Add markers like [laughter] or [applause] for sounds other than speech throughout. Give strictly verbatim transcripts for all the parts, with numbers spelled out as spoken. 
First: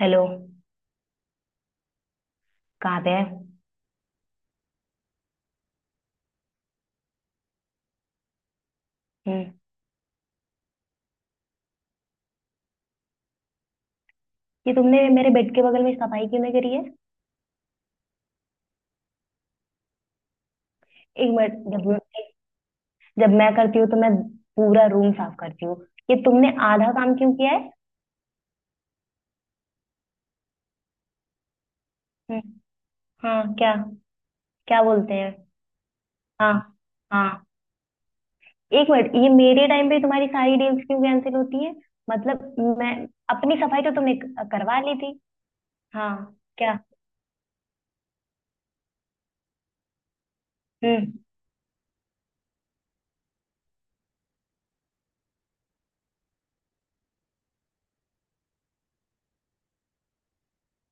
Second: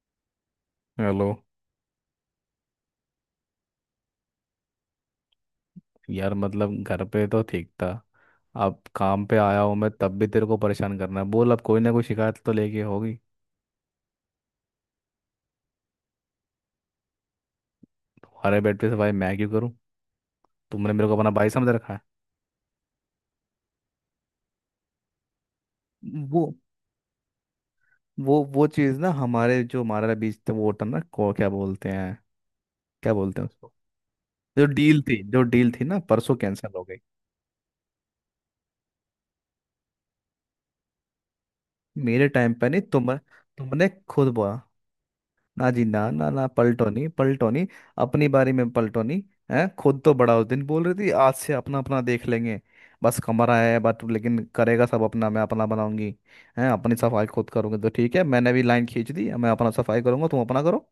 Hello. Hello. कहाँ पे है? हम्म। यार मतलब घर पे तो ठीक था। अब काम पे आया हूँ मैं, तब भी तेरे को परेशान करना है। बोल, अब कोई ना कोई शिकायत तो लेके होगी। ये तुमने मेरे बेड के बगल में सफाई क्यों नहीं करी है? तुम्हारे बेड पे से भाई मैं क्यों करूँ? तुमने मेरे को अपना एक भाई मिनट। समझ जब रखा है? जब मैं करती हूँ तो मैं पूरा रूम साफ करती हूँ। ये वो तुमने आधा काम क्यों किया है? वो वो चीज़ ना, हमारे जो हमारा बीच था वो होता ना, को क्या बोलते हैं, हम्म। क्या बोलते हैं हाँ, उसको। क्या? जो क्या डील बोलते थी हैं? जो डील थी ना, परसों हाँ। कैंसिल हो गई। हाँ। एक मिनट, ये मेरे टाइम पे तुम्हारी सारी डील्स क्यों कैंसिल होती है? मेरे टाइम मतलब, पे नहीं, मैं तुम अपनी सफाई तुमने तो तुमने खुद क- बोला। करवा ली थी। ना जी, ना हाँ। ना ना, क्या? पलटो नहीं, पलटो नहीं। अपनी बारी में पलटो नहीं है। खुद तो बड़ा उस दिन बोल रही थी हम्म। आज से अपना अपना देख लेंगे। बस कमरा है बट लेकिन करेगा सब अपना, मैं अपना बनाऊंगी, है अपनी सफाई खुद करूंगी। तो ठीक है, मैंने भी लाइन खींच दी, मैं अपना सफाई करूंगा तुम अपना करो।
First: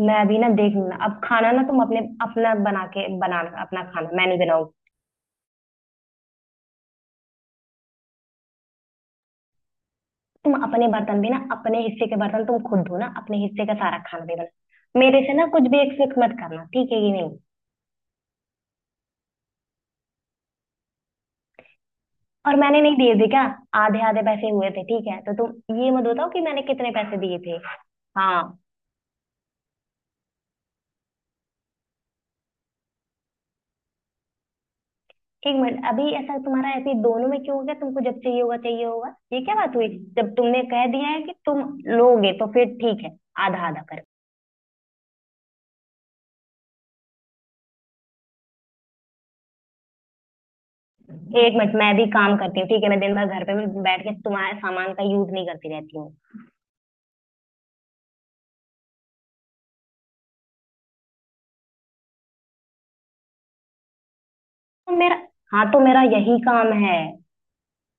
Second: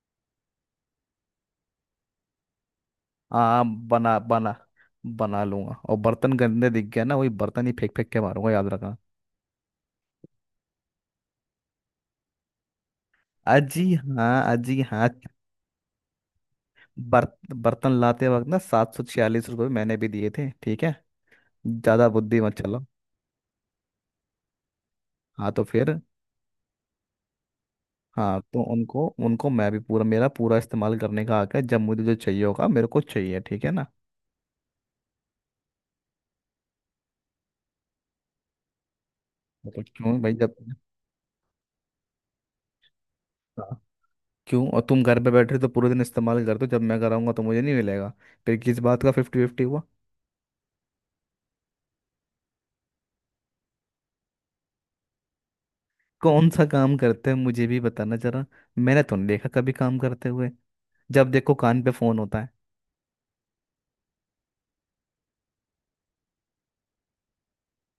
मैं अभी ना देख लूँ ना। अब खाना ना, तुम अपने अपना बना के बनाना, हाँ अपना खाना बना मैं नहीं बना, बनाऊंगी। बना लूंगा। और बर्तन गंदे दिख गया ना, वही बर्तन ही फेंक फेंक के मारूंगा, याद रखना। तुम अपने बर्तन भी ना, अपने हिस्से के बर्तन तुम खुद धो ना, अपने हिस्से का अजी सारा खाना हाँ, भी अजी बना। हाँ। मेरे से ना कुछ भी एक्सपेक्ट मत करना, ठीक है कि नहीं? बर्त, बर्तन लाते वक्त ना सात सौ छियालीस रुपये मैंने भी दिए थे, ठीक है। ज्यादा बुद्धि और मत मैंने चलो। नहीं दिए थे क्या? आधे आधे पैसे हुए थे ठीक है, तो हाँ तो तुम ये फिर मत बताओ कि मैंने कितने पैसे दिए थे। हाँ हाँ। तो उनको उनको मैं भी पूरा, मेरा पूरा इस्तेमाल करने का हक है। जब मुझे जो चाहिए होगा मेरे को चाहिए, ठीक है ना? एक मिनट, अभी ऐसा तुम्हारा ऐसे दोनों में क्यों हो गया? तुमको जब चाहिए होगा चाहिए होगा, ये क्या मैं बात तो हुई? क्यों भाई, जब जब। तुमने कह दिया है कि तुम लोगे तो फिर ठीक है, आधा हाँ। आधा कर। क्यों? और तुम घर पे बैठ रहे हो तो पूरे दिन इस्तेमाल करते हो, जब मैं कराऊंगा तो मुझे नहीं मिलेगा, फिर किस बात का फिफ्टी फिफ्टी हुआ? एक मिनट, मैं भी काम करती हूँ ठीक है। मैं दिन भर घर पे भी बैठ के तुम्हारे सामान का यूज नहीं करती रहती हूँ। कौन सा काम करते हैं मुझे भी बताना जरा। मैंने तो नहीं देखा कभी काम करते हुए। जब देखो कान पे फोन होता है। तो मेरा, हाँ, तो मेरा यही काम है।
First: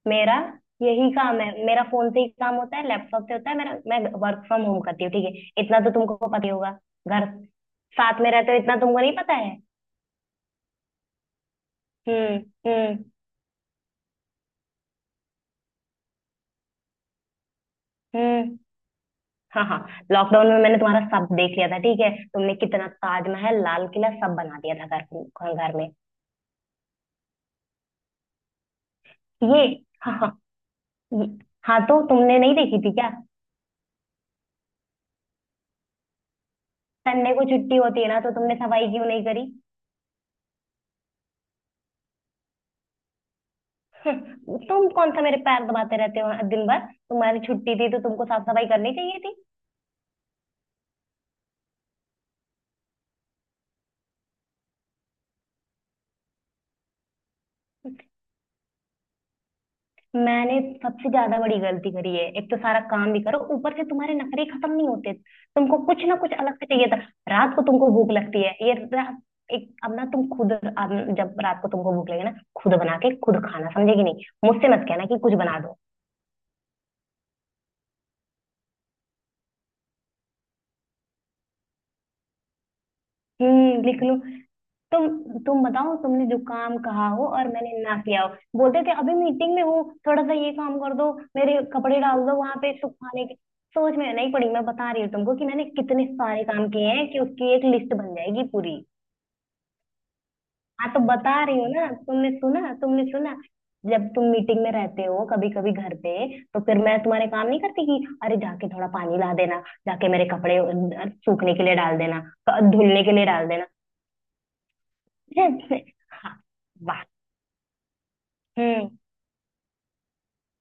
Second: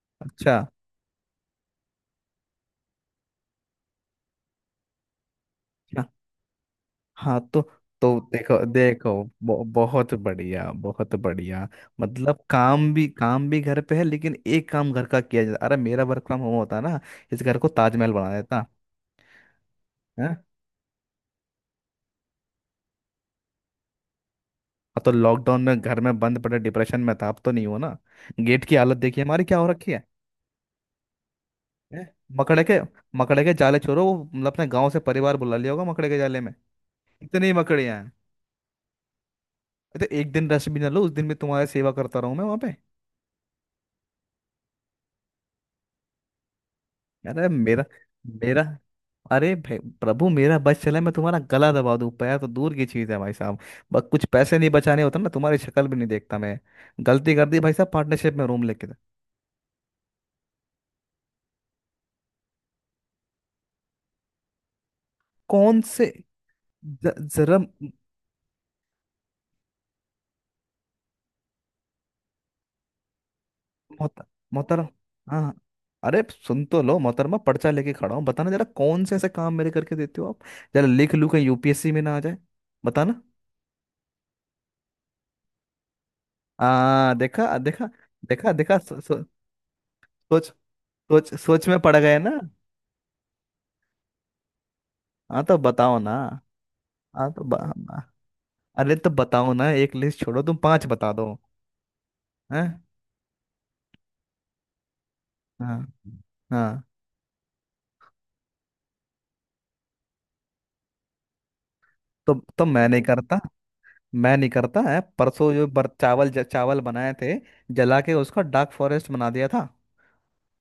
मेरा अच्छा। यही काम है, मेरा फोन से ही काम होता है, लैपटॉप से होता है मेरा। मैं वर्क फ्रॉम होम करती हूँ ठीक है, इतना तो तुमको पता ही होगा। घर हाँ तो तो साथ में रहते देखो हो, इतना तुमको देखो नहीं पता है? बहु- बहुत बढ़िया, बहुत बढ़िया। हम्म। मतलब काम हम्म। भी काम भी घर पे है, लेकिन एक काम घर का किया जाता? अरे मेरा वर्क फ्रॉम होम होता ना, इस घर को ताजमहल बना हम्म। देता। हाँ। हाँ। है? लॉकडाउन में मैंने तुम्हारा सब देख लिया था ठीक है, तुमने कितना ताजमहल लाल किला सब बना दिया था अब तो घर लॉकडाउन घर में में। घर में बंद पड़े डिप्रेशन में था, अब तो नहीं हो ना। गेट की हालत देखिए हमारी क्या ये, हो रखी है। हाँ। हाँ। ये, हाँ, तो हैं? तुमने नहीं मकड़े देखी के थी क्या? मकड़े के जाले छोड़ो। वो मतलब अपने गांव से परिवार बुला लिया होगा मकड़े के जाले में। संडे को इतनी छुट्टी मकड़ियां होती है हैं। ना, तो तुमने सफाई क्यों नहीं करी? तो एक दिन रेस्ट भी ना लो, उस दिन भी तुम्हारी सेवा करता रहूं मैं वहां। [laughs] हम्म, तुम कौन सा मेरे पैर दबाते रहते हो दिन भर? तुम्हारी अरे छुट्टी मेरा थी तो तुमको साफ मेरा सफाई करनी चाहिए थी। अरे भाई प्रभु, मेरा बस चले मैं तुम्हारा गला दबा दूं, पैर तो दूर की चीज है भाई साहब। बस कुछ पैसे नहीं बचाने होते ना, तुम्हारी शक्ल भी नहीं देखता मैं। गलती कर दी भाई साहब, पार्टनरशिप में रूम लेके था। मैंने सबसे ज्यादा बड़ी गलती करी है, एक तो सारा काम भी करो, ऊपर से तुम्हारे नखरे खत्म नहीं होते, तुमको कौन कुछ से? ना कुछ अलग से चाहिए था। ज- रात जरा को तुमको मोहतर भूख लगती है ये रात। एक अब ना तुम खुद अब, जब रात को तुमको भूख लगे ना, खुद बना के खुद खाना, समझे कि नहीं? मुझसे मत मोहतरम कहना कि कुछ हाँ हाँ। बना दो। अरे सुन तो लो मोहतरमा, पर्चा लेके खड़ा हूँ, बताना जरा कौन से ऐसे काम मेरे करके देते हो आप। जरा लिख लूं कहीं यूपीएससी में ना आ जाए। बताना। हम्म, लिख लो। तुम तुम बताओ, तुमने जो काम कहा आ हो और देखा मैंने देखा, ना किया हो। देखा देखा। बोलते थे सो, अभी सो, मीटिंग में हूँ, थोड़ा सा सोच ये काम कर दो, सोच मेरे सोच में पड़ कपड़े गए डाल दो ना। वहां पे सुखाने के। सोच में नहीं पड़ी, मैं बता रही हूँ तुमको हाँ कि तो मैंने बताओ कितने ना। सारे काम किए हैं कि हाँ तो उसकी ब- एक लिस्ट ब- बन जाएगी पूरी। अरे तो बताओ ना, एक लिस्ट छोड़ो, तुम पांच हाँ, तो बता दो। बता रही हूँ ना, तुमने हैं? सुना? तुमने सुना? जब तुम मीटिंग में रहते हो कभी कभी हाँ। घर पे, तो फिर हाँ मैं तुम्हारे काम नहीं करती कि अरे जाके थोड़ा पानी ला देना, जाके मेरे कपड़े अ, सूखने के लिए डाल देना, तो क- तो मैं नहीं धुलने के लिए करता डाल देना। मैं नहीं करता है। परसों जो बर, [laughs] चावल हाँ। ज, चावल वाह। बनाए थे, जला के उसका डार्क हम्म। फॉरेस्ट बना दिया था,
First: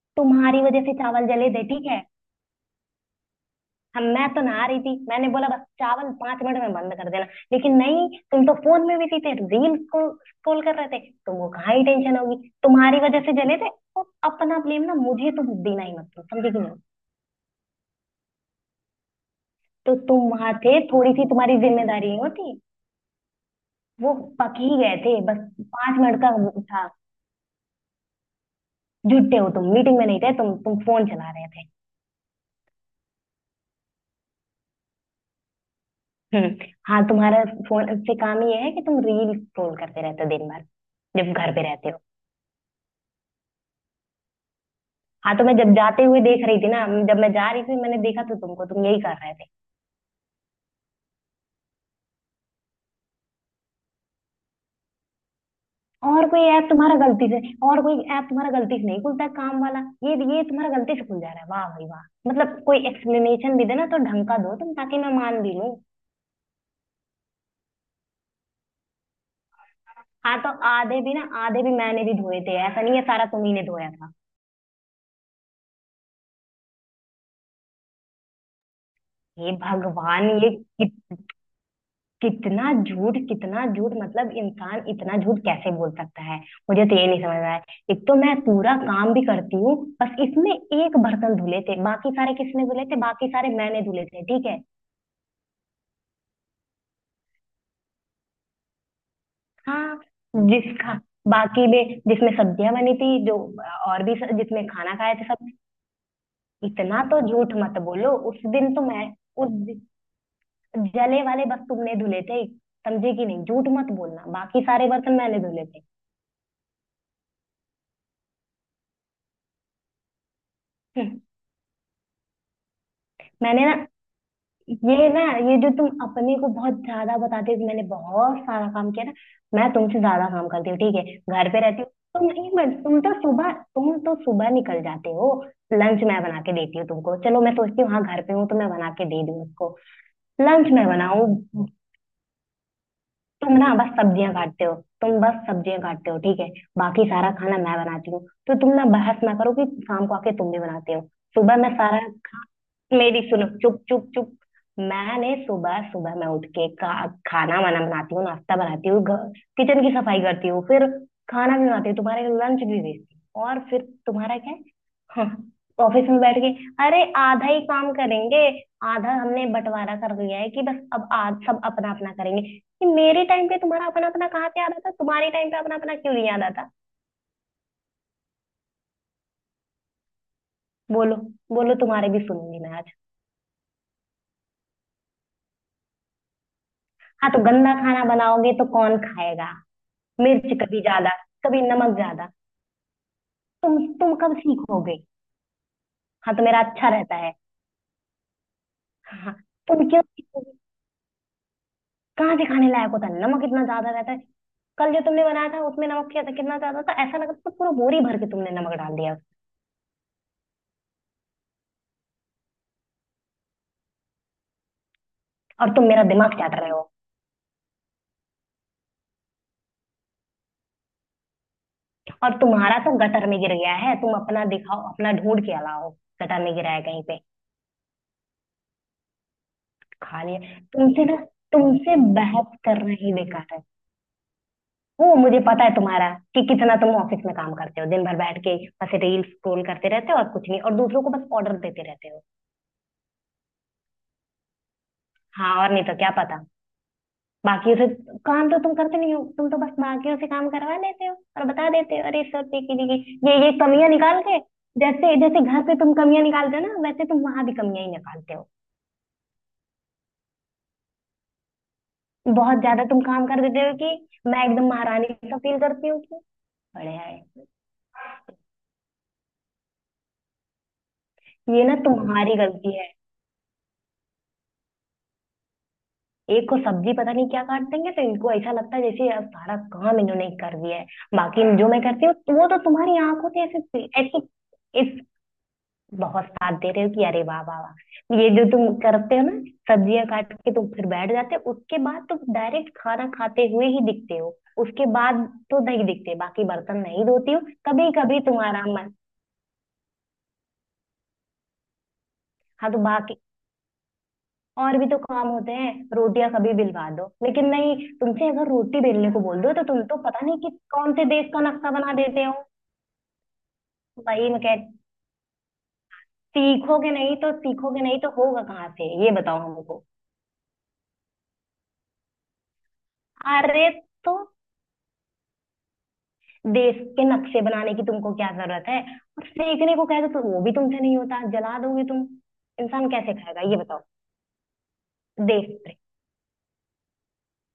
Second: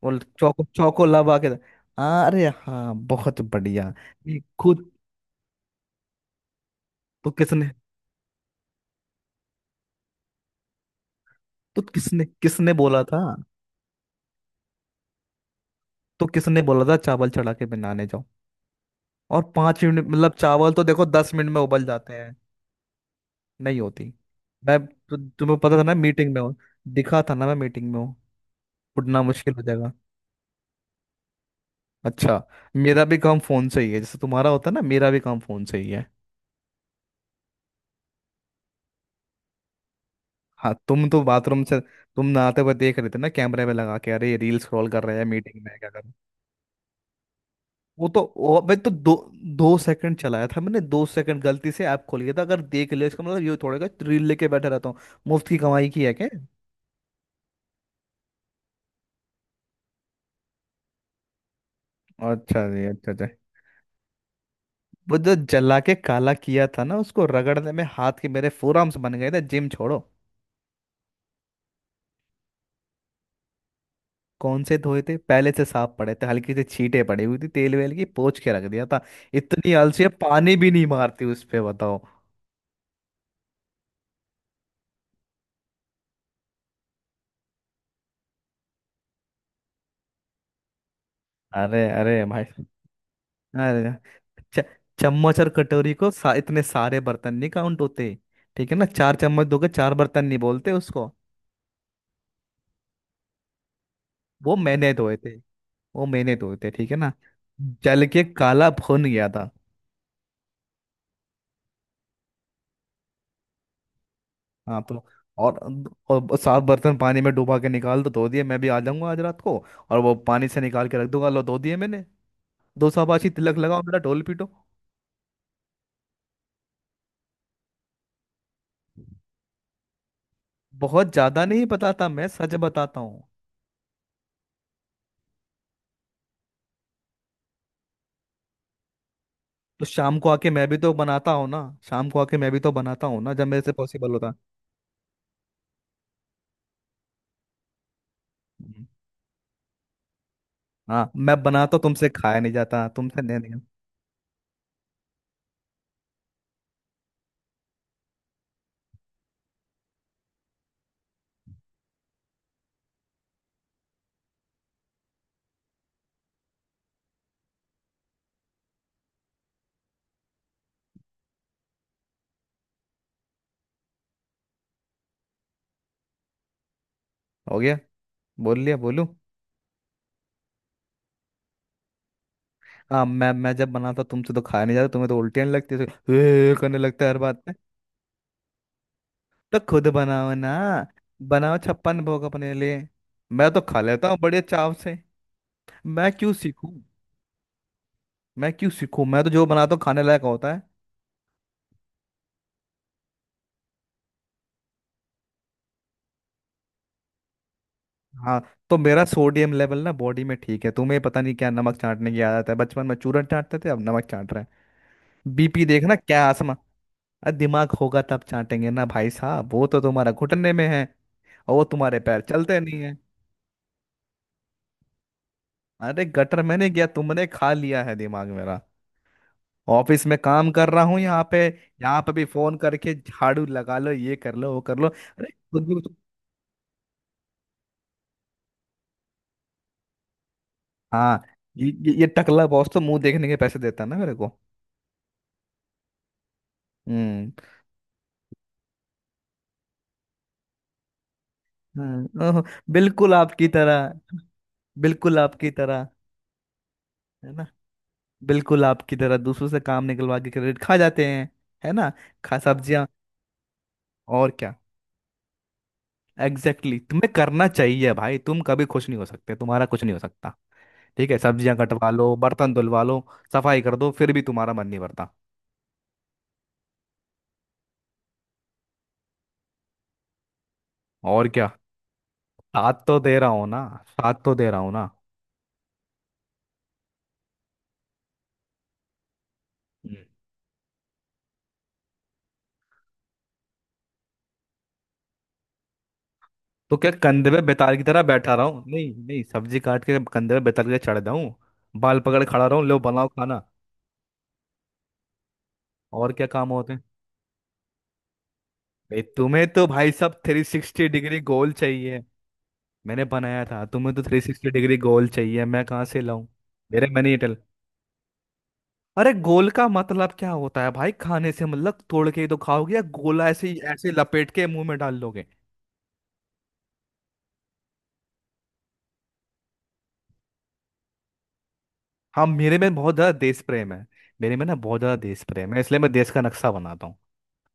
और तुम्हारी चौको वजह से चौको चावल लगा के। जले थे ठीक है। हाँ अरे हाँ, बहुत बढ़िया। हम मैं ये तो नहा रही खुद, थी, मैंने बोला बस चावल पांच मिनट में बंद कर देना। तो किसने, लेकिन नहीं, तुम तो फोन में बिजी थे, रील को स्क्रॉल कर रहे थे। तुमको कहाँ तो ही टेंशन किसने होगी। किसने तुम्हारी बोला था? वजह से जले थे। और अपना ब्लेम ना मुझे तुम देना ही मत करो, तो समझे कि किसने नहीं? बोला था चावल चढ़ा के बनाने जाओ? और पांच तो मिनट तुम मतलब वहां चावल थे, तो देखो थोड़ी सी दस मिनट तुम्हारी में उबल जाते जिम्मेदारी हैं। होती। नहीं होती। वो पक ही मैं गए तु, थे बस। तुम्हें पता था ना पांच मिनट का मीटिंग में हूँ। वो था। दिखा था ना मैं मीटिंग में हूँ, उठना झूठे हो मुश्किल हो तुम, जाएगा। मीटिंग में नहीं थे तुम तुम फोन चला रहे थे। अच्छा, मेरा भी काम फोन से ही है, जैसे तुम्हारा होता है ना, मेरा भी काम फोन से ही है। हम्म। हाँ, तुम्हारा फोन से काम ये है कि तुम रील स्क्रॉल करते रहते हो दिन भर हाँ तुम तो जब घर बाथरूम पे से रहते हो। तुम नहाते हुए देख रहे थे ना, कैमरे में लगा के, अरे रील स्क्रॉल कर रहे हैं हाँ, तो मैं मीटिंग जब में क्या कर जाते रहे हैं। हुए देख रही थी ना, जब मैं जा रही थी मैंने वो तो देखा तो वो, तुमको, मैं तुम तो यही दो कर रहे थे। दो सेकंड चलाया था मैंने, दो सेकंड गलती से ऐप खोल लिया था। अगर देख लिया इसका मतलब ये थोड़ा रील लेके बैठे रहता हूँ? मुफ्त की कमाई की है क्या? और कोई ऐप तुम्हारा गलती से, और कोई ऐप तुम्हारा गलती से नहीं खुलता है, काम वाला। ये ये तुम्हारा गलती से खुल जा रहा है, वाह भाई वाह। मतलब, अच्छा जी, कोई अच्छा अच्छा। एक्सप्लेनेशन भी देना तो ढंग का दो तुम, ताकि मैं वो जो मान भी लूं। जला के काला किया था ना, उसको रगड़ने में हाथ के मेरे फोरआर्म्स बन गए थे, जिम छोड़ो। हाँ, तो आधे भी ना, आधे भी मैंने भी धोए थे, ऐसा नहीं है सारा तुम्ही ने धोया था। कौन से धोए थे? पहले से साफ पड़े थे, हल्की से छींटे पड़ी हुई थी तेल वेल की, पोंछ के रख दिया था। हे इतनी आलसी है, भगवान। पानी भी नहीं ये मारती उस पे, बताओ। कितना झूठ, कितना झूठ। मतलब, इंसान इतना झूठ कैसे बोल सकता है? मुझे तो ये नहीं समझ रहा है। एक तो मैं पूरा काम भी करती हूँ, बस इसमें एक बर्तन धुले थे, अरे बाकी अरे सारे भाई, किसने धुले थे? बाकी सारे मैंने अरे धुले थे ठीक है। च- चम्मच और कटोरी को सा, इतने सारे बर्तन नहीं काउंट होते, ठीक है ना? चार चम्मच धोके चार हाँ, बर्तन नहीं बोलते जिसका उसको। बाकी में जिसमें सब्जियां बनी थी जो, और भी स- वो जिसमें मैंने खाना खाए धोए थे थे सब। वो मैंने धोए थे ठीक है इतना ना। तो झूठ मत जल बोलो, के उस काला दिन तो भुन मैं, गया था। उस दिन जले वाले बस तुमने धुले थे, समझे कि नहीं? झूठ मत बोलना, बाकी हाँ सारे तो बर्तन मैंने और धुले थे। और साफ बर्तन पानी में डुबा के निकाल दो, धो दिए। मैं भी आ जाऊंगा आज रात को, और वो पानी से निकाल के रख हम्म। दूंगा, लो धो दिए मैंने। दो शाबाशी, तिलक मैंने ना, लगाओ, मेरा ढोल पीटो। ये ना, ये जो तुम अपने को बहुत ज्यादा बताते हो कि मैंने बहुत सारा काम किया ना, मैं तुमसे ज्यादा काम करती हूँ ठीक है। बहुत ज्यादा घर पे नहीं रहती हूँ, बताता, मैं तुम एक सच मिनट, तुम बताता तो हूँ। सुबह तुम तो सुबह निकल जाते हो। लंच मैं बना के देती हूँ तुमको, चलो मैं सोचती हूँ हाँ घर पे हूँ तो मैं बना के दे दूँ उसको। तो शाम को आके मैं लंच भी मैं तो बनाऊँ। बनाता हूँ ना, शाम को आके मैं भी तो बनाता हूँ ना जब तुम मेरे से ना बस पॉसिबल सब्जियां होता। काटते हो, तुम बस सब्जियां काटते हो ठीक है। बाकी सारा खाना मैं बनाती हूँ। तो तुम हम्म। ना बहस ना करो कि शाम को आके तुम भी बनाते हो। हाँ मैं सुबह मैं बनाता हूँ, सारा, तुमसे खाया नहीं जाता, मेरी तुमसे, नहीं सुनो, नहीं। चुप चुप चुप। मैंने सुबह, सुबह मैं उठ के का खाना वाना बनाती हूँ, नाश्ता बनाती हूँ, घर- किचन की सफाई करती हूँ, फिर खाना भी बनाती हूँ, तुम्हारे लंच भी भेजती हूँ। और फिर तुम्हारा क्या है? हाँ, ऑफिस में बैठ के, अरे आधा ही काम करेंगे। आधा हमने बंटवारा कर दिया है कि बस अब आज सब अपना अपना करेंगे, कि मेरे टाइम पे तुम्हारा अपना अपना कहाँ से याद आता, तुम्हारे टाइम पे अपना अपना क्यों नहीं याद आता? हो गया? बोल लिया? बोलू? बोलो। बोलो, तुम्हारे भी सुनूंगी मैं आज। हाँ मैं मैं जब बनाता हूँ, तुमसे तो खाया नहीं जाता, तुम्हें तो उल्टियाँ लगती है करने, लगता है हर हाँ, तो बात। गंदा खाना बनाओगे तो कौन खाएगा? तो खुद बनाओ ना, मिर्च कभी ज्यादा, बनाओ कभी नमक छप्पन भोग ज्यादा। अपने लिए। मैं तो तुम खा लेता तुम हूँ कब बड़े चाव से। सीखोगे? मैं क्यों हाँ तो मेरा सीखूं अच्छा रहता है। मैं क्यों सीखूं हाँ। मैं तो हाँ। जो बनाता हूँ तुम खाने क्यों लायक होता सीखोगे? है। कहाँ से खाने लायक होता है, नमक इतना ज्यादा रहता है। कल जो तुमने बनाया था उसमें नमक किया था कितना ज्यादा था, ऐसा लगा था पूरा बोरी भर के हाँ तुमने नमक तो डाल मेरा दिया। सोडियम लेवल ना बॉडी में ठीक है। तुम्हें पता नहीं क्या, नमक चाटने की आदत है? बचपन में चूरन चाटते थे, अब नमक चाट रहे हैं? बीपी और तुम देखना मेरा क्या दिमाग आसमा। चाट रहे हो। अरे दिमाग होगा तब चाटेंगे ना भाई साहब, वो तो तुम्हारा घुटने में है, और वो तुम्हारे पैर और चलते तुम्हारा नहीं तो है। गटर में गिर गया है, तुम अपना दिखाओ, अपना ढूंढ के लाओ। अरे गटर गटर में मैंने गिरा है गया, कहीं पे। तुमने खा लिया है दिमाग मेरा। ऑफिस में खा काम लिया कर रहा हूँ तुमसे ना, यहाँ पे तुमसे यहाँ पे भी फोन बहस करके करना ही झाड़ू बेकार है। लगा लो, ये कर लो, वो कर लो। वो अरे मुझे पता खुद भी है कुछ- तुम्हारा, कि कितना तुम ऑफिस में काम करते हो दिन भर बैठ के, बस रील स्क्रॉल करते रहते हो और कुछ नहीं, और दूसरों को हाँ बस ऑर्डर ये देते ये ये रहते हो। टकला बॉस तो मुंह देखने के पैसे देता है ना मेरे को। हाँ और नहीं तो क्या पता। हम्म। बाकियों से काम तो तुम करते नहीं हो, तुम तो बस बाकियों से काम करवा लेते हो और बता देते हो हम्म, अरे ओह, सर देखिए, बिल्कुल देखिए ये आपकी ये कमियां तरह, निकाल के। जैसे बिल्कुल जैसे आपकी घर पे तरह, तुम कमियां निकालते हो ना, वैसे तुम है वहां ना, भी कमियां ही निकालते हो। बिल्कुल आपकी तरह दूसरों से काम निकलवा के क्रेडिट खा जाते हैं, है ना? खा बहुत ज्यादा सब्जियां। तुम काम कर देते हो कि और मैं क्या, एकदम महारानी सा फील करती हूँ कि एग्जैक्टली, exactly। बढ़िया तुम्हें है। करना चाहिए भाई, तुम कभी खुश नहीं हो सकते, तुम्हारा कुछ नहीं हो सकता। ठीक है, सब्जियां ये ना कटवा लो, तुम्हारी बर्तन गलती धुलवा है। लो, सफाई कर दो, फिर भी तुम्हारा मन नहीं भरता। एक को सब्जी पता नहीं क्या काट देंगे तो इनको ऐसा लगता है जैसे यार सारा काम इन्होंने ही कर दिया है। और बाकी क्या, जो मैं करती हूँ वो तो साथ तो तुम्हारी दे रहा आंखों से हूँ ना, ऐसे ऐसे। साथ तो दे रहा हूँ ना। इस, बहुत साथ दे रहे हो कि अरे वाह वाह वाह, ये जो तुम करते हो ना, हम्म। सब्जियां काट के तुम फिर बैठ जाते हो, उसके बाद तुम डायरेक्ट खाना खाते हुए ही दिखते हो। उसके बाद तो नहीं दिखते, बाकी तो बर्तन क्या नहीं कंधे धोती पे हो? बेताल की कभी तरह कभी बैठा रहा तुम्हारा हूँ? मन, नहीं नहीं, सब्जी काट के कंधे पे बेताल के चढ़ जाऊं? बाल पकड़ खड़ा रहूं? हाँ लो तो बनाओ बाकी खाना। और भी तो काम होते हैं, और क्या रोटियां काम कभी होते हैं बिलवा दो, लेकिन नहीं, तुमसे अगर रोटी भाई? बेलने को बोल तुम्हें दो तो तो तुम भाई तो साहब पता नहीं थ्री कि सिक्सटी कौन से डिग्री देश का गोल नक्शा बना चाहिए, देते हो। मैंने बनाया था, तुम्हें तो थ्री भाई मैं सिक्सटी कह, डिग्री गोल चाहिए, मैं कहाँ से लाऊं? मेरे सीखोगे मैंने नहीं ये तो टल सीखोगे नहीं तो होगा कहाँ से, ये अरे बताओ गोल का हमको। मतलब क्या होता है भाई? खाने से मतलब, तोड़ के ही तो खाओगे? या गोला ऐसे ही अरे ऐसे तो लपेट के मुंह में डाल लोगे? देश के नक्शे बनाने की तुमको क्या जरूरत है? और सीखने को कह दो तो वो भी तुमसे नहीं होता, जला दोगे तुम। हाँ मेरे में इंसान बहुत कैसे ज्यादा देश खाएगा ये प्रेम बताओ? है, मेरे में ना बहुत ज्यादा देश देश प्रेम है, इसलिए प्रेम। मैं देश का नक्शा बनाता हूँ।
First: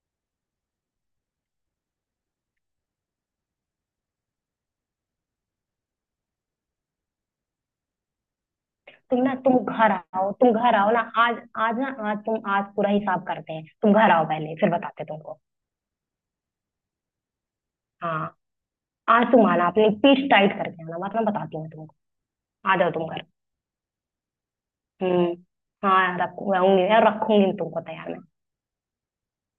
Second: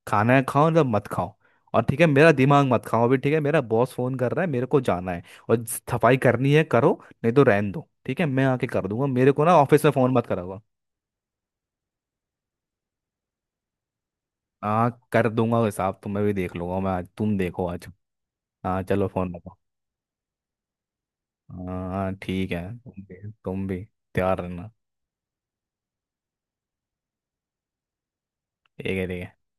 खाना है खाओ, ना मत खाओ। और ठीक है मेरा दिमाग मत खाओ अभी, ठीक है, मेरा बॉस फोन कर रहा है मेरे को जाना है। और सफाई करनी है करो, नहीं तो रहन दो, ठीक है मैं आके कर दूंगा, तुम मेरे ना, को ना तुम ऑफिस में घर फोन मत आओ तुम कराओ। घर आओ ना आज। आज ना, आज तुम, आज पूरा हिसाब करते हैं, तुम घर आओ पहले फिर हाँ बताते कर तुमको। दूंगा हिसाब, तुम्हें भी देख लूंगा मैं आज, तुम देखो आज। हाँ। हाँ चलो फोन आंसू रखो। माना आपने, पीठ टाइट करके आना वरना बताती हूँ तुमको। हाँ ठीक है, आ जाओ तुम तुम भी, घर। तुम भी तैयार रहना। हम्म। हाँ, यार रखूंगी, यार रखूंगी तुमको तैयार मैं। ठीक है, ठीक है।